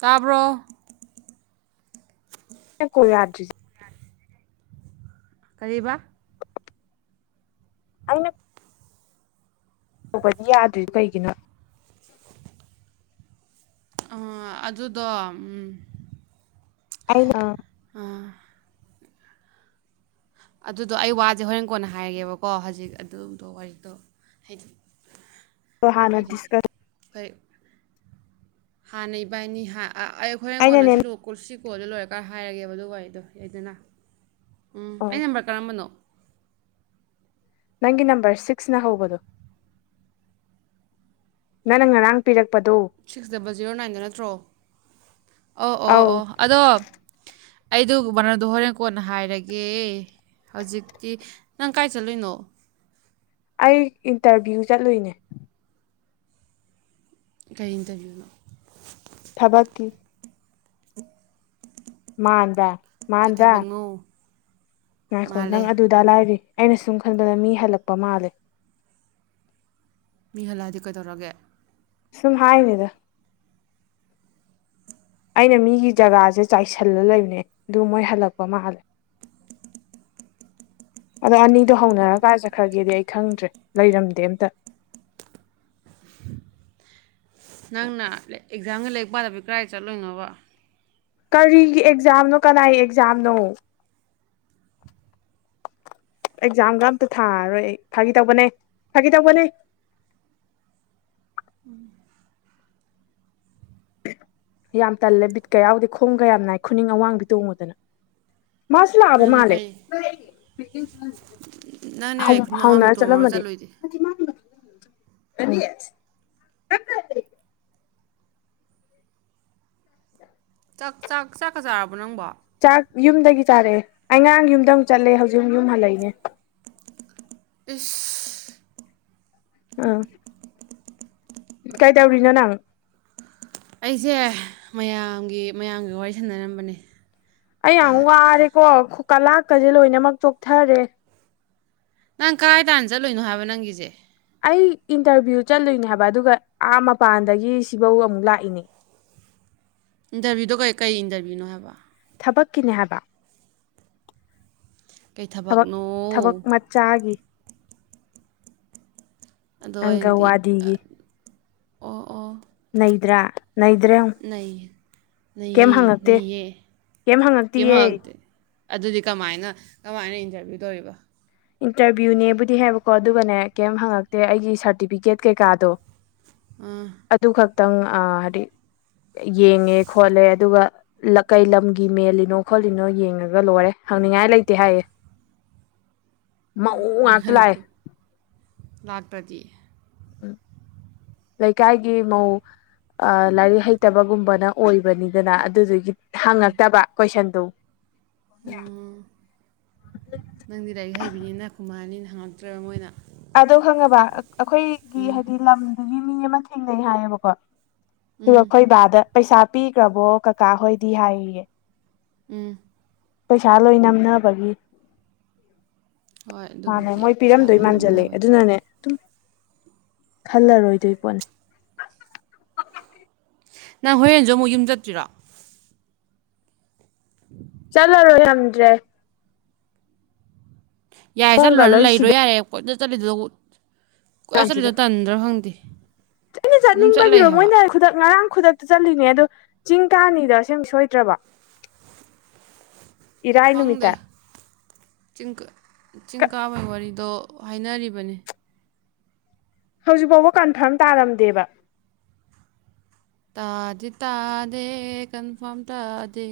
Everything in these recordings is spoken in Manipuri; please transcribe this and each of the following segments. ꯇꯥꯕ꯭ꯔꯣ ꯀꯣꯏ ꯌꯥꯗꯔ꯭ꯤ꯫ ꯀꯔꯤꯕ [unintelligible] ꯇꯧꯕꯄꯗꯤ ꯌꯥꯗ꯭ꯣꯏ ꯀꯩꯒꯤꯅꯣ ꯑꯥ ꯑꯗꯨꯗꯣ ꯑꯩꯅꯥ ꯑꯥ ꯑꯗꯨꯗꯣ ꯑꯩ ꯋꯥꯁꯦ ꯍꯣꯔꯦꯟ ꯀꯣꯟꯅ ꯍꯥꯏꯔꯒꯦꯕꯀꯣ ꯍꯧꯖꯤꯛ ꯑꯗꯨꯝꯗꯣ ꯋꯥꯔꯤ ꯇꯧ ꯍꯥꯏꯗꯤ ꯍꯥꯟꯅ ꯗꯤꯁꯀꯁ ꯍ ꯍꯥꯟꯅꯩ ꯏꯅꯤ ꯑꯩ ꯍꯣꯔꯦꯟ ꯑꯩꯅꯅꯦ ꯀꯣꯟꯅꯁꯤ ꯂꯨ ꯑꯣ ꯀꯣ ꯁꯤꯁꯤꯀꯣꯜ ꯑꯗꯨ ꯂꯣꯏꯔꯀꯥꯟ ꯍꯥꯏꯔꯒꯦꯕ ꯑꯗꯨ ꯋꯥꯗꯣ ꯑꯩꯗꯅ ꯎꯝ ꯑꯩ ꯅꯝꯕꯔ ꯀꯔꯝꯕꯅꯣ ꯅꯪꯒꯤ ꯅꯝꯕꯔ ꯁꯤꯛꯁꯅ ꯍꯧꯕꯗꯣ ꯅꯪ ꯉꯔꯥꯡ ꯄꯤꯔꯛꯄꯗꯣ ꯁꯤꯛꯁ ꯗꯕꯜ ꯖꯤꯔꯣ ꯅꯥꯏꯟꯗ ꯅꯠꯇ꯭ꯔꯣ ꯑꯣ ꯑꯣ ꯑꯧ ꯑꯣ ꯑꯗꯣ ꯑꯩꯗꯨ ꯃꯅꯣꯟꯗꯣ ꯍꯣꯔꯦꯟ ꯀꯣꯟꯅ ꯍꯥꯏꯔꯒꯦ꯫ ꯍꯧꯖꯤꯛꯇꯤ ꯅꯪ ꯀꯥꯏ ꯆꯠꯂꯨꯅꯣ ꯑꯩ ꯏꯟꯇꯔꯚꯤꯌꯨ ꯆꯠꯂꯨꯏꯅꯦ꯫ ꯀꯔꯤꯇꯕꯤꯌꯨꯅꯣ ꯊꯕꯛꯀꯤ [unintelligible] ꯃꯥꯟꯗꯔ ꯀꯩ ꯃꯥꯟꯗꯔ ꯊꯕꯛꯅꯣ ꯉꯥꯏꯈꯣ ꯃꯥꯜꯂꯦ ꯅꯪ ꯑꯗꯨꯗ ꯂꯥꯏꯔꯤ ꯑꯩꯅ ꯁꯨꯝ ꯈꯟꯕꯗ ꯃꯤ ꯍꯜꯂꯛꯄ ꯃꯥꯜꯂꯦ꯫ ꯃꯤ ꯍꯜꯂꯛꯑꯗꯤ ꯀꯩꯗꯧꯔꯒꯦ ꯁꯨꯝ ꯍꯥꯏꯅꯤꯗ ꯑꯩꯅ ꯃꯤꯒꯤ ꯖꯒꯥꯁꯦ ꯆꯥꯏꯁꯤꯜꯂ ꯂꯩꯕꯅꯦ ꯑꯗꯨ ꯃꯣꯏ ꯍꯜꯂꯛꯄ ꯃꯥꯜꯂꯦ꯫ ꯑꯗꯣ ꯑꯅꯤꯗꯣ ꯍꯧꯅꯔꯀꯥꯟ ꯆꯠꯈ꯭ꯔꯒꯦꯗꯤ ꯑꯩ ꯈꯪꯗ꯭ꯔꯦ ꯂꯩꯔꯝꯗꯦ ꯑꯝꯇ ꯅꯪꯅ ꯑꯦꯛꯖꯥꯝꯒ ꯂꯩꯔꯤꯛ ꯄꯥꯗꯕꯤ ꯀꯗꯥꯥꯏ ꯆꯠꯂꯣꯏꯅꯣꯕ ꯀꯔꯤꯒꯤ ꯑꯦꯛꯖꯥꯝꯅꯣ ꯀꯅꯥꯏ ꯑꯦꯛꯖꯥꯝꯅꯣ ꯑꯦꯛꯖꯥꯝꯒ ꯑꯝꯇ ꯊꯥꯔꯣꯏ ꯑꯩ ꯐꯥꯒꯤ ꯇꯧꯕꯅꯦ ꯐꯥꯒꯤ ꯇꯧꯕꯅꯦ꯫ ꯎꯝ ꯌꯥꯝ ꯇꯜꯂꯦ ꯕꯤꯠꯀ ꯌꯥꯎꯗꯦ ꯈꯣꯡꯒ ꯌꯥꯝ ꯅꯥꯏ ꯈꯨꯅꯤꯡ ꯑꯋꯥꯡꯕꯤ ꯇꯣꯡꯕꯁꯦ꯫ ꯃꯣꯏꯁꯨ ꯂꯛꯑꯕꯥ ꯅꯪꯅꯦ ꯃꯥꯜꯂꯦ꯫ ꯀꯩ ꯅꯪꯅꯦ ꯀꯩ ꯈꯨꯅꯤꯡ ꯑꯉꯥꯡꯕꯤ ꯍꯧꯅꯔ ꯇꯣꯡꯉꯨꯔ ꯆꯠꯂꯝꯃꯗꯤ ꯆꯠꯂꯨꯏꯗꯤ ꯀꯔꯤ ꯆꯥꯛ ꯆꯥꯛ ꯆꯥꯛꯀ ꯆꯥꯔꯕꯣ ꯅꯪꯕꯣ? ꯆꯥꯛ ꯌꯨꯝꯗꯒꯤ ꯆꯥꯔꯛꯑꯦ ꯑꯩꯉꯥꯡ ꯌꯨꯝꯗ ꯑꯃꯨꯛ ꯆꯠꯂꯦ ꯍꯧꯖꯤꯛ ꯑꯃꯨ ꯌꯨꯝ ꯍꯜꯂꯛꯏꯅꯦ ꯏꯁ ꯑꯥ ꯀꯩꯗꯧꯔꯤꯅꯣ ꯅꯪ ꯑꯩꯁꯦ ꯃꯌꯥꯝꯒꯤ ꯃꯌꯥꯝꯒꯤ ꯋꯥꯔꯤ ꯁꯥꯟꯅꯔꯝꯕꯅꯦ ꯑꯩ ꯌꯥꯝ ꯋꯥꯔꯦꯀꯣ ꯀ ꯂꯥꯛꯀꯁꯦ ꯂꯣꯏꯅꯃꯛ ꯆꯣꯛꯊꯔꯦ ꯅꯪ ꯀꯗꯥꯥꯏ ꯇꯥꯟꯅ ꯆꯠꯂꯣꯏꯅꯣ ꯍꯥꯏꯕ ꯅꯪꯒꯤꯁꯦ ꯑꯩ ꯏꯟꯇꯔꯚꯤꯌꯨ ꯆꯠꯂꯨꯏꯅꯦ ꯍꯥꯏꯕ ꯑꯗꯨꯒ ꯑꯥ ꯃꯄꯥꯟꯗꯒꯤ ꯁꯤꯐꯧ ꯑꯃꯨꯛ ꯂꯥꯛꯏꯅꯦ ꯏꯟꯇꯔꯚꯤꯌꯨꯗꯣ ꯀꯩ ꯀꯩ ꯏꯟꯇꯔꯕꯚꯤꯌꯨꯅꯣ ꯍꯥꯏꯕ ꯊꯕꯛꯀꯤꯅꯦ ꯍꯥꯏꯕ ꯀꯩ ꯊ ꯊꯕꯛꯅꯣ ꯊꯕꯛ ꯆꯥꯒꯤ ꯑꯗꯣ ꯑꯩꯅꯗꯤ ꯑꯪꯒꯋꯥꯗꯤꯒꯤ ꯑꯣ ꯑꯣ ꯅꯩꯗ꯭ꯔꯥ ꯅꯩꯗ꯭ꯔꯥꯌꯦꯡꯉꯨ ꯅꯩ ꯅꯩꯌꯦ ꯅꯩꯌꯦ ꯀꯩꯝ ꯍꯡꯉꯛ ꯑꯗꯨꯗꯤ ꯀꯃꯥꯏꯅ ꯀꯃꯥꯏꯅ ꯏꯟꯇꯔꯚꯤꯌꯨ ꯇꯧꯔꯤꯕ ꯏꯟꯇꯔꯚꯤꯌꯨꯅꯦꯕꯨꯗꯤ ꯍꯥꯏꯕꯀꯣ ꯑꯗꯨꯒꯅꯦ ꯀꯩꯝ ꯍꯪꯉꯛꯇꯦ ꯑꯩꯒꯤ ꯁꯥꯔꯇꯤꯐꯤꯀꯦꯠ ꯀꯩꯀꯥꯗꯣ ꯑꯥ ꯑꯗꯨ ꯈꯛꯇꯪ ꯑꯥ ꯍꯥꯏꯗꯤ ꯌꯦꯡꯉꯦ ꯈꯣꯠꯂꯦ ꯑꯗꯨꯒ ꯀꯩ ꯂꯝꯒꯤ ꯃꯦꯜꯂꯤꯅꯣ ꯈꯣꯠꯂꯤꯅꯣ ꯌꯦꯡꯉꯒ ꯂꯣꯏꯔꯦ ꯍꯪꯅꯤꯡꯉꯥꯏ ꯂꯩꯇꯦ ꯍꯥꯏꯌꯦ ꯃꯧ ꯎꯝ ꯉꯥꯛꯇ ꯂꯥꯛꯑꯦ ꯂꯥꯛꯇꯔꯥꯗꯤ ꯎꯝ ꯂꯩꯀꯥꯏꯒꯤ ꯃꯧ ꯂꯥꯏꯔꯤꯛ ꯍꯩꯇꯕꯒꯨꯝꯕꯅ ꯑꯣꯏꯕꯅꯤꯗꯅ ꯑꯗꯨꯗꯨꯒꯤ ꯍꯪꯉꯛꯇꯕ ꯀꯣꯏꯁꯟꯗꯨ ꯑꯣ ꯅꯪꯗꯤ ꯂꯥꯏꯔꯤꯛ ꯍꯩꯕꯤꯅꯤꯅ ꯈꯨꯃꯛꯅꯤꯅ ꯍꯪꯉꯛꯇ꯭ꯔꯕ ꯃꯣꯏꯅ ꯑꯗꯣ ꯈꯪꯉꯕ ꯑꯩꯈꯣꯏꯒꯤ ꯎꯝ ꯍꯥꯏꯗꯤ ꯂꯝꯗꯨꯒꯤ ꯃꯤ ꯑꯃ ꯊꯦꯡꯅꯩ ꯍꯥꯏꯌꯦꯕꯀꯣ ꯇꯨ ꯎꯝ ꯑꯩꯈꯣꯏ ꯕꯥꯗ ꯄꯩꯁꯥ ꯄꯤꯈ꯭ꯔꯕꯣ ꯀꯀꯥ ꯍꯣꯏꯗꯤ ꯍꯥꯏꯌꯦꯌꯦ ꯎꯝ ꯄꯩꯁꯥ ꯂꯣꯏ ꯅꯝꯅꯕꯒꯤ ꯍꯣꯏ ꯃꯥꯅꯦ ꯑꯗꯨꯕꯨꯗꯤ ꯃꯣꯏ ꯄꯩꯁꯥ ꯂꯣꯏ ꯄꯤꯔꯝꯗꯣꯏ ꯃꯥꯟꯁꯤꯜꯂꯦ ꯅꯝꯅꯕꯅꯤ ꯑꯗꯨꯅꯅꯦ ꯑꯗꯨꯝ ꯈꯜꯂꯔꯣꯏꯗꯣꯏ ꯄꯣꯠꯅꯦ ꯅꯪ ꯍꯣꯔꯦꯟꯁꯨ ꯑꯃꯨꯛ ꯌꯨꯝ ꯆꯠꯇꯣꯏꯔꯣ [inaudible] ꯆꯠꯂꯔꯣꯏ ꯌꯥꯝꯗ꯭ꯔꯦ ꯌꯥꯔꯦ ꯃꯑꯣꯡꯒ ꯆꯠꯂꯨꯔꯅ ꯂꯣꯏ ꯂꯩꯔꯣ ꯁꯤꯗ ꯌꯥꯔꯦ ꯀꯣꯏꯆꯠ ꯆꯠꯂꯤꯗꯣ ꯀꯣꯏ ꯆꯠꯂꯤꯗꯣ ꯀꯥꯟꯁꯤꯗ ꯇꯟꯗ꯭ꯔꯣ ꯈꯪꯗꯦ ꯑꯩꯅ ꯑꯗꯨꯝ ꯆꯠꯂꯩ ꯆꯠꯅꯤꯡꯕꯒꯤꯔꯣ ꯍꯥꯏꯕ ꯃꯣꯏꯅ ꯈꯨꯗꯛ ꯉꯔꯥꯡ ꯈꯨꯗꯛꯇ ꯆꯠꯂꯤꯅꯦ ꯑꯗꯣ ꯆꯤꯡ ꯇꯥꯅꯤꯗ ꯑꯁꯦꯡ ꯁꯣꯏꯗ꯭ꯔꯕꯣ [inaudible] ꯈꯪꯗꯦ ꯆꯤꯡ ꯀꯥ ꯆꯤꯡ ꯀꯕꯩ ꯕꯋꯥꯔꯤꯗꯣ ꯍꯥꯏꯅꯔꯤꯕꯅꯤ ꯍꯧꯖꯤꯛ ꯐꯥꯎꯕ ꯀꯟꯐꯥꯔꯝ ꯇꯥꯔꯝꯗꯦꯕ ꯇꯥꯗꯤ ꯇꯥꯗꯦ ꯀꯟꯐꯥꯔꯝ ꯇꯥꯗꯦ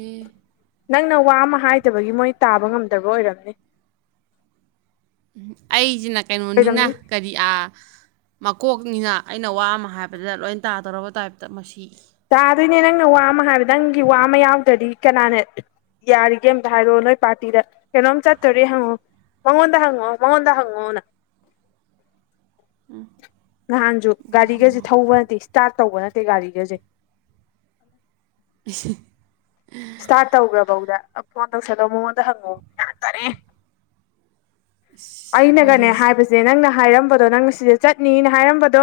ꯅꯪꯅ ꯋꯥ ꯑꯃ ꯍꯥꯏꯗꯕꯒꯤ ꯃꯣꯏ ꯇꯥꯕ ꯉꯝꯗꯕ ꯑꯣꯏꯔꯝꯅꯤ ꯑꯩꯁꯤꯅ ꯀꯩꯅꯣꯅꯤꯅ ꯑꯣꯏꯔꯝꯅꯤ ꯀꯔꯤ ꯑꯥ ꯃꯀꯣꯛꯅꯤꯅ ꯑꯩꯅ ꯋꯥ ꯑꯃ ꯍꯥꯏꯕꯗ ꯂꯣꯏꯅ ꯇꯥꯗꯧꯔꯕ ꯇꯥꯏꯞꯇ ꯃꯁꯤ ꯇꯥꯗꯣꯏꯅꯦ ꯅꯪꯅ ꯋꯥ ꯑꯃ ꯍꯥꯏꯕꯗ ꯅꯪꯒꯤ ꯋꯥ ꯑꯃ ꯌꯥꯎꯗ꯭ꯔꯗꯤ ꯀꯅꯥꯅ ꯌꯥꯔꯤꯒꯦ ꯑꯝꯇ ꯍꯥꯏꯔꯣꯑꯣ ꯅꯣꯏ ꯄꯥꯔꯇꯤꯗ ꯀꯩꯅꯣꯝ ꯆꯠꯇꯣꯔꯦ ꯍꯪꯉꯣ ꯃꯉꯣꯟꯗ ꯍꯪꯉꯣ ꯃꯉꯣꯟꯗ ꯍꯪꯉꯣꯅ ꯎꯝ ꯅꯍꯥꯟꯁꯨ ꯒꯥꯔꯤꯒꯁꯦ ꯊꯧꯕ ꯅꯠꯇꯦ ꯏꯁꯇꯥꯔꯠ ꯇꯧꯕ ꯅꯠꯇꯦ ꯒꯥꯔꯤꯒꯁꯦ [inaudible] ꯏꯁꯇꯥꯔꯠ ꯇꯧꯈ꯭ꯔꯕꯧꯗ ꯐꯣꯟ ꯇꯧꯁꯟꯂꯣ ꯃꯉꯣꯟꯗ ꯍꯪꯑꯣ ꯌꯥ ꯇꯔꯦ ꯑꯩꯅꯒꯅꯦ ꯋꯥꯔꯤꯁꯦ ꯍꯥꯏꯕꯁꯦ ꯅꯪꯅ ꯍꯥꯏꯔꯝꯕꯗꯣ ꯅꯪ ꯁꯤꯗ ꯆꯠꯅꯤꯅ ꯍꯥꯏꯔꯝꯕꯗꯣ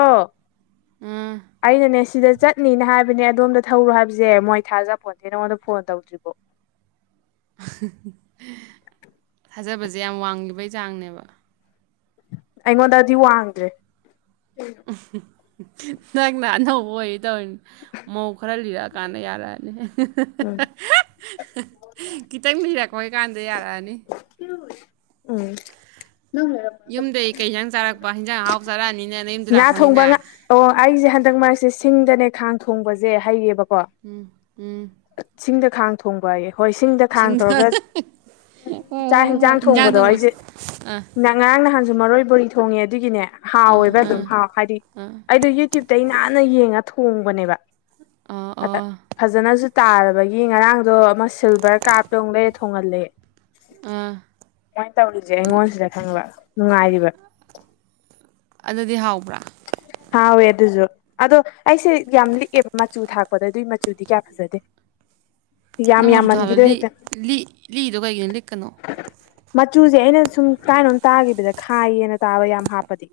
ꯎꯝ ꯑꯩꯅꯅꯦ ꯁꯤꯗ ꯆꯠꯅꯤꯅ ꯍꯥꯏꯕꯅꯦ ꯑꯗꯣꯝꯗ ꯊꯧꯔꯣ ꯍꯥꯏꯕꯁꯦ ꯃꯣꯏ ꯊꯥꯖꯄꯣꯟꯗꯦ ꯅꯉꯣꯟꯗ ꯐꯣꯟ ꯇꯧꯗ꯭ꯔꯤꯕꯣ ꯊꯥꯖꯕꯁꯦ ꯌꯥꯝ ꯋꯥꯡꯂꯤꯕꯩ ꯆꯥꯡꯅꯦꯕ ꯑꯩꯉꯣꯟꯗꯗꯤ ꯋꯥꯡꯗ꯭ꯔꯦ ꯅꯪꯅ ꯑꯅꯧꯕ ꯑꯣꯏ ꯇꯧꯔꯤꯅꯤ ꯃꯧ ꯈꯔ ꯂꯤꯔꯛꯑ ꯀꯥꯟꯅ ꯌꯥꯔꯛꯑꯅꯤ ꯈꯤꯇꯪ ꯂꯤꯔꯛꯄꯩ ꯀꯥꯟꯗ ꯌꯥꯔꯛꯑꯅꯤ [unintelligible] ꯌꯨꯝꯗꯒꯤ ꯀꯩꯖꯥꯡ ꯆꯥꯔꯛꯄ ꯍꯤꯟꯖꯥꯡ ꯍꯥꯎ ꯆꯥꯔꯛꯑꯅꯤꯅ ꯅꯌꯨꯝꯗ ꯉꯥ ꯊꯣꯡꯕ ꯂꯥꯛꯄꯅꯤꯅ ꯉꯥ ꯑꯣ ꯑꯩꯁꯦ ꯍꯟꯗꯛ ꯃꯔꯛꯁꯦ ꯁꯤꯡꯗꯅꯦ ꯈꯥꯡ ꯊꯣꯡꯕꯁꯦ ꯍꯩꯌꯦꯕꯀꯣ ꯎꯝ ꯎꯝ ꯆꯤꯡꯗ ꯈꯥꯡ ꯊꯣꯡꯕ ꯍꯥꯏꯌꯦ ꯍꯣꯏ ꯁꯤꯡꯗ ꯈꯥꯡ ꯇꯧꯔꯒ ꯍꯣꯏ ꯆꯥꯛ ꯍꯣꯏ ꯍꯣꯏ ꯌꯦꯟꯁꯥꯡ ꯏꯟꯖꯥꯡ ꯊꯣꯡꯕꯗꯣ ꯊꯣꯡꯕ ꯑꯩꯁꯦ ꯑꯥ ꯉꯔꯥꯡ ꯅꯍꯥꯟꯁꯨ ꯃꯔꯣꯏ ꯕꯣꯔꯤ ꯊꯣꯡꯉꯦ ꯑꯗꯨꯒꯤꯅꯦ ꯑꯥ ꯍꯥꯎꯋꯦꯕ ꯑꯗꯨꯝ ꯑꯥ ꯍꯥꯎ ꯍꯥꯏꯗꯤ ꯑꯥ ꯑꯩꯗꯤ ꯌꯨꯇ꯭ꯌꯨꯕꯇ ꯅꯥꯟꯅ ꯌꯦꯡꯉ ꯊꯣꯡꯕꯅꯦꯕ ꯑꯣ ꯑꯣ ꯐꯖꯅꯁꯨ ꯇꯥꯔꯕꯒꯤ ꯉꯔꯥꯡꯗꯣ ꯑꯃ ꯁꯤꯜꯚꯔ ꯀꯥꯔꯞꯇꯧ ꯂꯩ ꯊꯣꯡꯍꯜꯂꯦ ꯑꯥ ꯀꯨꯃꯥꯏꯅ ꯇꯧꯔꯤꯁꯦ ꯑꯩꯉꯣꯟꯁꯤꯗ ꯈꯪꯕ ꯅꯨꯡꯉꯥꯏꯔꯤꯕ ꯑꯗꯨꯗꯤ ꯍꯥꯎꯕ꯭ꯔꯥ ꯍꯥꯎꯦ ꯑꯗꯨꯁꯨ ꯑꯗꯣ ꯑꯩꯁꯦ ꯌꯥꯝ ꯂꯤꯛꯑꯦꯕ ꯃꯆꯨ ꯊꯥꯛꯄꯗ ꯑꯗꯨꯏ ꯃꯆꯨꯗꯤ ꯀꯌꯥ ꯐꯖꯗꯦ ꯌꯥꯝ ꯅꯪꯃꯆꯁꯨ ꯊꯥꯕ ꯌꯥꯝꯃꯟꯈꯤꯗꯣ ꯂꯤ ꯍꯦꯛꯇ ꯂꯤ ꯂꯤꯗꯣ ꯀꯩꯒꯤꯅꯣ ꯂꯤꯛꯀꯅꯣ ꯃꯆꯨꯁꯦ ꯑꯩꯅ ꯁꯨꯝ ꯀꯥꯏꯅꯣꯝ ꯇꯥꯈꯤꯕꯗ ꯈꯥꯏꯌꯦꯅ ꯇꯥꯕ ꯌꯥꯝ ꯍꯥꯞꯄꯗꯤ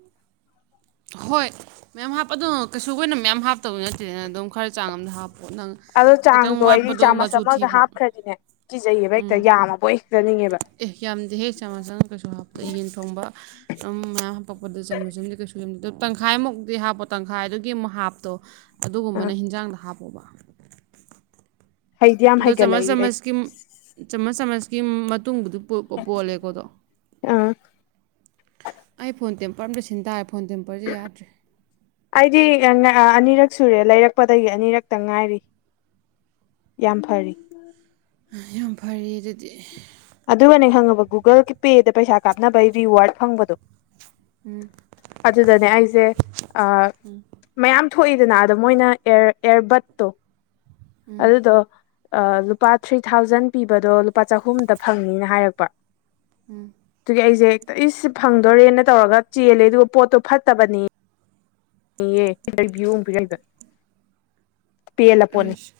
ꯍꯣꯏ ꯃꯌꯥꯝ ꯍꯥꯞꯄ ꯑꯗꯨ ꯀꯩꯁꯨ ꯀ ꯑꯣꯏꯅ ꯃꯌꯥꯝ ꯍꯥꯞꯇꯕ ꯅꯠꯇꯦꯗꯅ ꯑꯗꯨꯝ ꯈꯔ ꯆꯥꯡ ꯑꯝꯗ ꯍꯥꯞꯄꯣ ꯅꯪ ꯑꯗꯣ ꯈꯤꯇꯪ ꯆꯥꯡꯗꯣ ꯑꯩꯗꯤ ꯋꯥꯠꯄꯗꯣ ꯆꯥꯃꯁ ꯃꯆꯨ ꯑꯃꯒ ꯊꯤꯕ ꯍꯥꯞꯈ꯭ꯔꯗꯤꯅꯦ ꯀꯤꯖꯩꯌꯦꯕ ꯍꯦꯛꯇ ꯎꯝ ꯌꯥꯝꯃꯕ ꯑꯣꯏ ꯍꯦꯛꯖꯅꯤꯡꯉꯦꯕ ꯑꯦ ꯌꯥꯝꯗꯦ ꯍꯦ ꯆꯥꯝꯃꯁꯟ ꯀꯩꯁꯨ ꯍꯥꯞꯄ ꯌꯦꯟ ꯊꯣꯡꯕ ꯑꯗꯨꯝ ꯃꯌꯥꯝ ꯍꯥꯞꯄꯛꯄꯗ ꯆꯃꯁꯟꯗꯤ ꯀꯩꯁꯨ ꯇꯪꯈꯥꯏꯃꯨꯛꯇꯤ ꯍꯥꯞꯄꯣ ꯇꯪꯈꯥꯏꯗꯨꯒꯤ ꯑꯃꯨꯛ ꯍꯥꯞꯇꯣ ꯑ ꯑꯗꯨꯒꯨꯝꯕꯅ ꯍꯤꯟꯖꯥꯡꯗ ꯍꯥꯞꯄꯣꯕ ꯍꯩꯗꯤ ꯌꯥꯝ ꯗꯣ ꯆꯃꯆ ꯍꯩꯒꯠꯂꯛꯏ ꯑꯩ ꯆꯃꯖꯀꯤ ꯆꯥꯃꯁ ꯆꯥꯃꯁꯀꯤ ꯃꯇꯨꯡꯕꯨꯗꯤ ꯄꯣꯜꯂꯦꯀꯣꯗꯣ ꯑꯥ ꯑꯩ ꯐꯣꯟ ꯇꯦꯝꯄꯔ ꯑꯝꯇ ꯁꯤꯟ ꯇꯥꯔꯦ ꯐꯣꯟ ꯇꯦꯝꯄꯔꯁꯦ ꯌꯥꯗ꯭ꯔꯦ ꯑꯩꯗꯤ ꯑꯅꯤꯔꯛ ꯁꯨꯔꯦ ꯂꯩꯔꯛꯄꯗꯒꯤ ꯑꯅꯤꯔꯛꯇ ꯉꯥꯏꯔꯤ ꯌꯥꯝ ꯐꯔꯤ ꯌꯥꯝ ꯐꯔ ꯑꯗꯨꯗꯤ ꯑꯗꯨꯒꯅꯦ ꯈꯪꯉꯕ ꯒꯨꯒꯜ ꯄꯦꯗ ꯄꯩꯁꯥ ꯀꯥꯞꯅꯕꯒꯤ ꯔꯤꯋꯥꯔꯗ ꯐꯪꯕꯗꯣ ꯑꯗꯨꯗꯅꯦ ꯑꯩꯁꯦ ꯃꯌꯥꯝ ꯊꯣꯛꯏꯗꯅ ꯑꯗꯣ ꯃꯣꯏꯅꯔ ꯑꯦꯌꯥꯔꯕꯠꯇꯣ ꯑꯗꯨꯗꯣ ꯂꯨꯄꯥ ꯊ꯭ꯔꯤ ꯊꯥꯎꯖꯟ ꯄꯤꯕꯗꯣ ꯂꯨꯄꯥ ꯆꯍꯨꯝꯗ ꯐꯪꯅꯤꯅ ꯍꯥꯏꯔꯛꯄ ꯎꯝ ꯑꯗꯨꯒꯤ ꯑꯩꯁꯦ ꯏꯁ ꯐꯪꯗꯣꯔꯦꯅ ꯇꯧꯔꯒ ꯆꯦꯜꯂꯦ ꯑꯗꯨꯒ ꯄꯣꯠꯇꯣ ꯐꯠꯇꯕꯅꯤ ꯏꯑꯚꯌꯨꯡꯕꯤꯔꯕ ꯄꯦꯜꯂ ꯄꯣꯠꯅꯤ ꯑꯩꯁ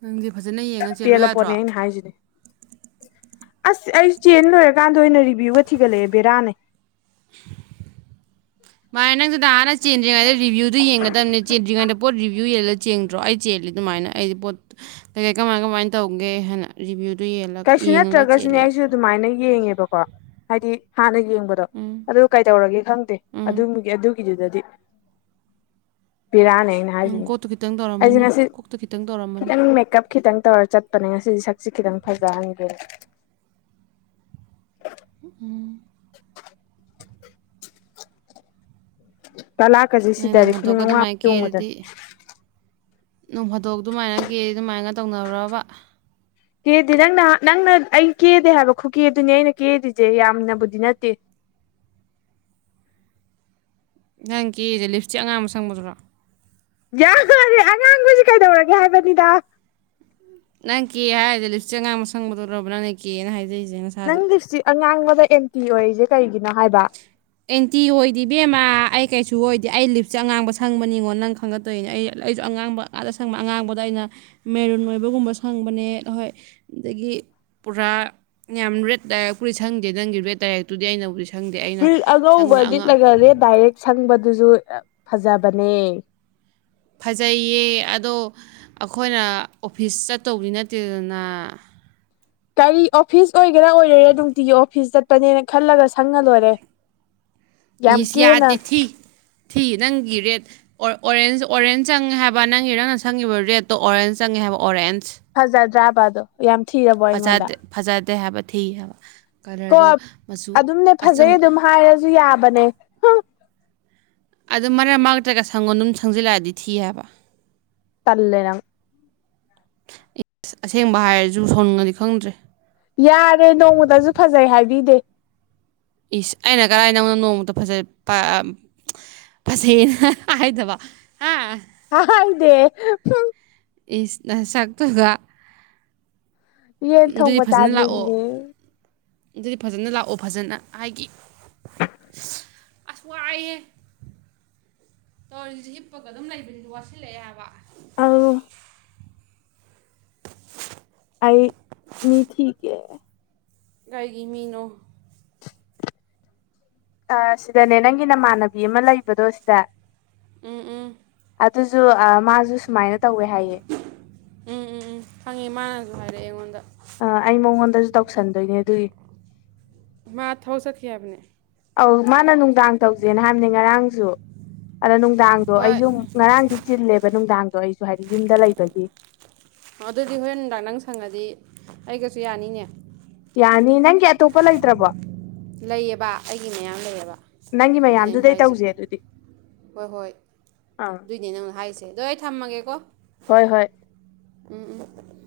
ꯅꯪꯁꯦ ꯐꯖꯅꯌꯦ ꯄꯦꯜꯂꯄꯣꯠꯅꯦ ꯑꯩꯅ ꯍꯥꯏꯁꯤꯅꯦ ꯑꯁ ꯑꯩꯁꯨ ꯆꯦꯟ ꯂꯣꯏꯔꯀꯥꯟꯗ ꯑꯣꯏꯅ ꯔꯤꯕꯚꯤꯌꯨꯒ ꯊꯤꯒꯠꯂꯛꯑꯦ ꯕꯦꯔꯥꯅꯦ ꯃꯥꯅꯦ ꯅꯪꯁꯨ ꯅꯥꯍꯟꯋ ꯆꯦꯟꯗꯉ ꯔꯤꯕ꯭ꯨꯗꯨ ꯌꯦꯡꯉꯗ ꯆꯦꯟꯗꯉ ꯄꯣꯠ ꯔꯤꯕ꯭ꯌꯨ ꯌꯦꯜꯂꯒ ꯆꯦꯡꯗ꯭ꯔꯣ ꯑꯩ ꯆꯦꯜꯂꯤ ꯑꯗꯨꯃꯥꯏꯅ ꯑꯩꯗꯤ ꯄꯣꯠ ꯀꯩ ꯀꯩ ꯀꯃꯥꯏ ꯀꯃꯥꯏꯅ ꯇꯧꯒꯦ ꯍꯥꯏꯅ ꯔꯤꯕ꯭ꯌꯨꯗꯣ ꯌꯦꯂ ꯀꯩꯁꯨ ꯌꯦꯡꯉꯒ ꯅꯠꯇ꯭ꯔꯒꯁꯨꯅꯦ ꯆꯦꯜꯂꯦꯕ ꯑꯩꯁꯨ ꯑꯗꯨꯃꯥꯏꯅ ꯌꯦꯡꯉꯦꯕꯀꯣ ꯍꯥꯏꯗꯤ ꯍꯅ ꯌꯦꯡꯕꯗꯣ ꯎꯝ ꯑ ꯀꯩ ꯇꯧꯔꯒꯦ ꯈꯪꯗꯦ ꯎꯝ ꯑꯗꯨꯒꯤꯗꯨꯗꯗꯤ ꯕꯤꯔꯅꯦ ꯅ ꯍꯥꯏ ꯅꯪ ꯍꯥꯏꯖꯤ ꯀꯣꯛꯇꯣ ꯈꯤꯇꯪ ꯑꯩꯁꯦ ꯇꯧꯔꯝꯃꯅꯤ ꯉꯁꯤ ꯀꯣꯛꯇꯣꯈꯤꯇꯪ ꯇꯧꯔꯝꯃꯅꯤ ꯈꯤꯇꯪ ꯃꯦꯀꯞ ꯈꯤꯇꯪ ꯇꯧꯔ ꯆꯠꯄꯅꯦ ꯉꯁꯤ ꯁꯛꯁꯦ ꯈꯤꯇꯪ ꯐꯖꯍꯟꯒꯦ ꯎꯝ ꯂꯥꯛꯀꯁꯦ ꯅꯪ ꯅꯣꯡ ꯁꯤꯗꯔꯗꯤ ꯈꯨ ꯐꯥꯗꯣꯛꯀ ꯉ ꯑꯗꯨꯃꯥꯏꯅ ꯆꯣꯡꯕꯗ ꯀꯦꯔꯗꯤ ꯅꯣꯡ ꯐꯥꯗꯣꯛ ꯑꯗꯨꯃꯥꯏꯅ ꯀꯦ ꯑꯗꯨꯃꯥꯏꯅ ꯇꯧꯅꯔꯨꯔꯕ ꯀꯦꯗꯦ ꯅꯪꯅ ꯅꯪꯅ ꯑꯩ ꯀꯦꯗꯦ ꯍꯥꯏꯕ ꯈꯨꯀꯤꯦ ꯑꯗꯨꯅꯦ ꯑꯩꯅ ꯀꯦꯗ꯭ꯔꯤꯁꯦ ꯌꯥꯝꯅꯕꯨꯗꯤ ꯅꯠꯇꯦ ꯅꯪꯒꯤꯦ ꯂꯤꯞꯁꯇꯤꯛ ꯑꯉꯥꯡ ꯑꯃ ꯁꯪꯕꯗꯨꯔꯣ ꯌꯥꯔꯦ ꯑꯉꯥꯡꯕꯁꯤ ꯀꯩꯗꯧꯔꯒꯦ ꯍꯥꯏꯕꯅꯤꯗ ꯅꯪ ꯀꯦ ꯍꯥꯏꯔꯗꯤ ꯂꯤꯞꯆꯦ ꯑꯉꯥꯡ ꯑꯃ ꯁꯪꯕꯗꯣꯔꯕ꯭ꯔ ꯅꯪ ꯀꯦꯅ ꯍꯥꯏꯖꯔꯤꯁꯦ ꯉ ꯅꯪ ꯍꯧꯛꯁꯤ ꯑꯉꯥꯡꯕꯗ ꯑꯦꯟꯇꯤ ꯑꯣꯏꯔꯤꯁꯦ ꯀꯩꯒꯤꯅꯣ ꯍꯥꯏꯕ ꯑꯦꯟꯇꯤ ꯑꯣꯏꯗꯤꯦ ꯕꯦꯝꯃ ꯑꯩ ꯀꯩꯁꯨ ꯑꯣꯏꯗꯦ ꯑꯩ ꯂꯤꯞꯁꯦ ꯑꯉꯥꯡꯕ ꯁꯪꯕꯅꯤꯉꯣ ꯅꯪ ꯈꯪꯒꯠꯇꯣꯏꯅꯦ ꯑꯩ ꯑꯩꯁꯨ ꯑꯉꯥꯡꯕ ꯑꯥꯗ ꯁꯪꯕ ꯑꯉꯥꯡꯕꯗ ꯑꯩꯅ ꯃꯦꯔꯨꯟ ꯑꯣꯏꯕꯒꯨꯝꯕ ꯁꯪꯕꯅꯦꯣꯏ ꯑꯗꯒꯤ ꯄꯨꯔꯥ ꯌꯥꯝ ꯔꯦꯠ ꯗꯥꯏꯔꯛꯄꯨꯔꯤ ꯁꯪꯗꯦ ꯅꯪꯒꯤ ꯔꯦꯠ ꯗꯥꯏꯔꯛꯇꯨꯗꯤ ꯑꯩꯅꯕꯨ ꯈꯪꯗꯦ ꯑꯩꯅ ꯐꯨꯔꯤꯠ ꯑꯉꯧꯕ ꯁꯪꯒꯅ ꯑꯉꯥꯡ ꯂꯤꯠꯂꯒ ꯔꯦꯠ ꯗꯥꯏꯔꯦꯛ ꯁꯪꯕꯗꯨꯁꯨ ꯐꯖꯕꯅꯦ ꯐꯖꯩꯌꯦ ꯑꯗꯣ ꯑꯩꯈꯣꯏꯅ ꯑꯣꯐꯤꯁ ꯆꯠꯇꯧꯕꯗꯤ ꯅꯠꯇꯦꯗꯅ ꯀꯔꯤ ꯑꯣꯐꯤꯁ ꯑꯣꯏꯒꯦꯔꯥ ꯑꯣꯏꯔꯣꯏꯔꯥ ꯅꯨꯡꯇꯤꯒꯤ ꯑꯣꯐꯤꯁ ꯆꯠꯄꯅꯦꯅ ꯈꯜꯂꯒ ꯁꯪꯉ ꯂꯣꯏꯔꯦ ꯌꯥꯝ ꯃꯤꯁ ꯀꯦꯅ ꯌꯥꯗꯦ ꯊꯤ ꯊꯤ ꯅꯪꯒꯤ ꯔꯦꯠ ꯑꯣꯔꯦꯟꯖ ꯑꯣꯔꯦꯟꯖ ꯆꯪꯉꯦ ꯍꯥꯏꯕ ꯅꯪꯒꯤ ꯅꯪꯅ ꯁꯪꯉꯤꯕ ꯔꯦꯗꯠꯇꯣ ꯑꯣꯔꯦꯟꯖ ꯆꯪꯉꯦ ꯍꯥꯏꯕ ꯑꯣꯔꯦꯟꯖ ꯐꯖꯗ꯭ꯔꯥꯕꯗꯣ ꯌꯥꯝ ꯊꯤꯔꯕꯣ ꯑꯩꯉꯣꯟꯗ ꯐꯖꯗꯦ ꯐꯖꯗꯦ ꯍꯥꯏꯕ ꯊꯤ ꯍꯥꯏꯕ ꯀꯣ ꯀꯂꯔꯗꯣ ꯃꯆꯨ ꯑꯗꯨꯝꯅꯦ ꯑꯆꯝ ꯐꯖꯩ ꯑꯗꯨꯝ ꯍꯥꯏꯔꯁꯨ ꯌꯥꯕꯅꯦ ꯑꯗꯨ ꯃꯔꯛ ꯃꯔꯛꯇꯒ ꯁꯪꯒꯣꯜ ꯝ ꯁꯪꯖꯤꯜꯂꯛꯑꯗꯤ ꯊꯤ ꯍꯥꯏꯕ ꯇꯂꯅꯪ ꯑꯦꯁ ꯑꯁꯦꯡꯕ ꯍꯥꯏꯔꯁꯨ ꯁꯥꯎꯅꯤꯡꯉꯗꯤ ꯈꯪꯗ꯭ꯔꯦ ꯌꯥꯔꯦ ꯅꯣꯡꯃꯗꯁꯨ ꯐꯖꯩ ꯍꯥꯏꯕꯤꯗꯦ ꯏꯁ ꯑꯩꯅ ꯀꯔꯥꯏꯗꯧꯅ ꯅꯣꯡꯃꯛꯇ ꯐꯖ ꯐꯖꯩꯅ ꯍꯥꯏꯗꯕ ꯍꯥ ꯑ ꯏꯗꯦ ꯏꯁ ꯅꯁꯥꯛꯇꯨꯒ ꯌꯦꯟ ꯊꯣꯡꯕ ꯐꯖꯅ ꯂꯥꯛꯑꯣ ꯆꯥꯅꯤꯡꯉ ꯑꯗꯨꯗꯤ ꯐꯖꯅ ꯂꯥꯛꯑꯣ ꯐꯖꯅ ꯍꯥꯏꯒꯤ ꯑꯁ ꯋꯥꯑꯥꯏ ꯍꯦ ꯇꯧꯔꯤꯁꯤ ꯍꯤꯞꯄꯒ ꯑꯗꯨꯝ ꯂꯩꯕꯅꯤꯅ ꯋꯥꯠꯁꯤꯜꯂꯛꯑꯦꯕ ꯑꯥꯎ ꯑꯩ ꯃꯤ ꯊꯤꯀꯦ ꯀꯒꯤ ꯃꯤꯅꯣ ꯑ ꯁꯤꯗꯅꯦ ꯅꯪꯒꯤ ꯅꯃꯥꯟꯅꯕꯤ ꯑꯃ ꯂꯩꯕꯗꯣ ꯁꯤꯗ ꯎꯝ ꯎꯝ ꯑꯗꯨꯁꯨ ꯃꯥꯁꯨ ꯁꯨꯃꯥꯏꯅ ꯇꯧꯋꯦ ꯍꯥꯏꯌꯦ ꯎꯝ ꯎꯝ ꯎꯝ ꯐꯪꯉꯦ ꯃꯥꯅꯁꯨ ꯍꯥꯏꯔꯛꯑꯦ ꯑꯩꯉꯣꯟꯗ ꯑ ꯑꯩ ꯃꯉꯣꯟꯗꯁꯨ ꯇꯧꯁꯟꯗꯣꯏꯅꯦ ꯑꯗꯨꯒꯤ ꯃꯥ ꯊꯕꯛ ꯆꯠꯀꯦ ꯍꯥꯏꯕꯅꯦ ꯑꯧ ꯃꯥꯅ ꯅꯨꯡꯗꯥꯡ ꯇꯧꯁꯦꯅ ꯍꯥꯏꯕꯅꯦ ꯉꯔꯥꯡꯁꯨ ꯑꯗꯣ ꯅꯨꯡꯗꯥꯡꯗꯣ ꯍꯣꯏ ꯑꯩꯁꯨ ꯉꯔꯥꯡꯗꯤ ꯆꯤꯜꯂꯦꯕ ꯅꯨꯡꯗꯥꯡꯗꯣ ꯑꯩꯁꯨ ꯍꯥꯏꯗꯤ ꯌꯨꯝꯗ ꯂꯩꯕꯒꯤ ꯑꯗꯨꯗꯤ ꯍꯣꯔꯦꯟ ꯍꯟꯗꯥꯛ ꯅꯪ ꯁꯪꯉꯗꯤ ꯑꯩꯒꯁꯨ ꯌꯥꯅꯤꯅꯦ ꯌꯥꯅꯤ ꯅꯪꯒꯤ ꯑꯇꯣꯞꯄ ꯂꯩꯇ꯭ꯔꯕꯣ ꯂꯩꯌꯦꯕ ꯑꯩꯒꯤ ꯃꯌꯥꯝ ꯂꯩꯌꯦꯕ ꯅꯪꯒꯤ ꯑꯗꯨꯅꯦ ꯑꯩꯅ ꯃꯌꯥꯝꯗꯨꯗꯩ ꯍꯥꯏꯁꯦ ꯇꯧꯁꯦ ꯑꯗꯨꯗꯤ ꯍꯣꯏ ꯍꯣꯏ ꯑꯥ ꯑꯗꯨꯏꯅꯦ ꯅꯪ ꯍꯥꯏꯔꯤꯁꯦ ꯑꯗꯣ ꯑꯩ ꯊꯝꯃꯒꯦꯀꯣ ꯍꯣꯏ ꯍꯣꯏ ꯎꯝ ꯎꯝ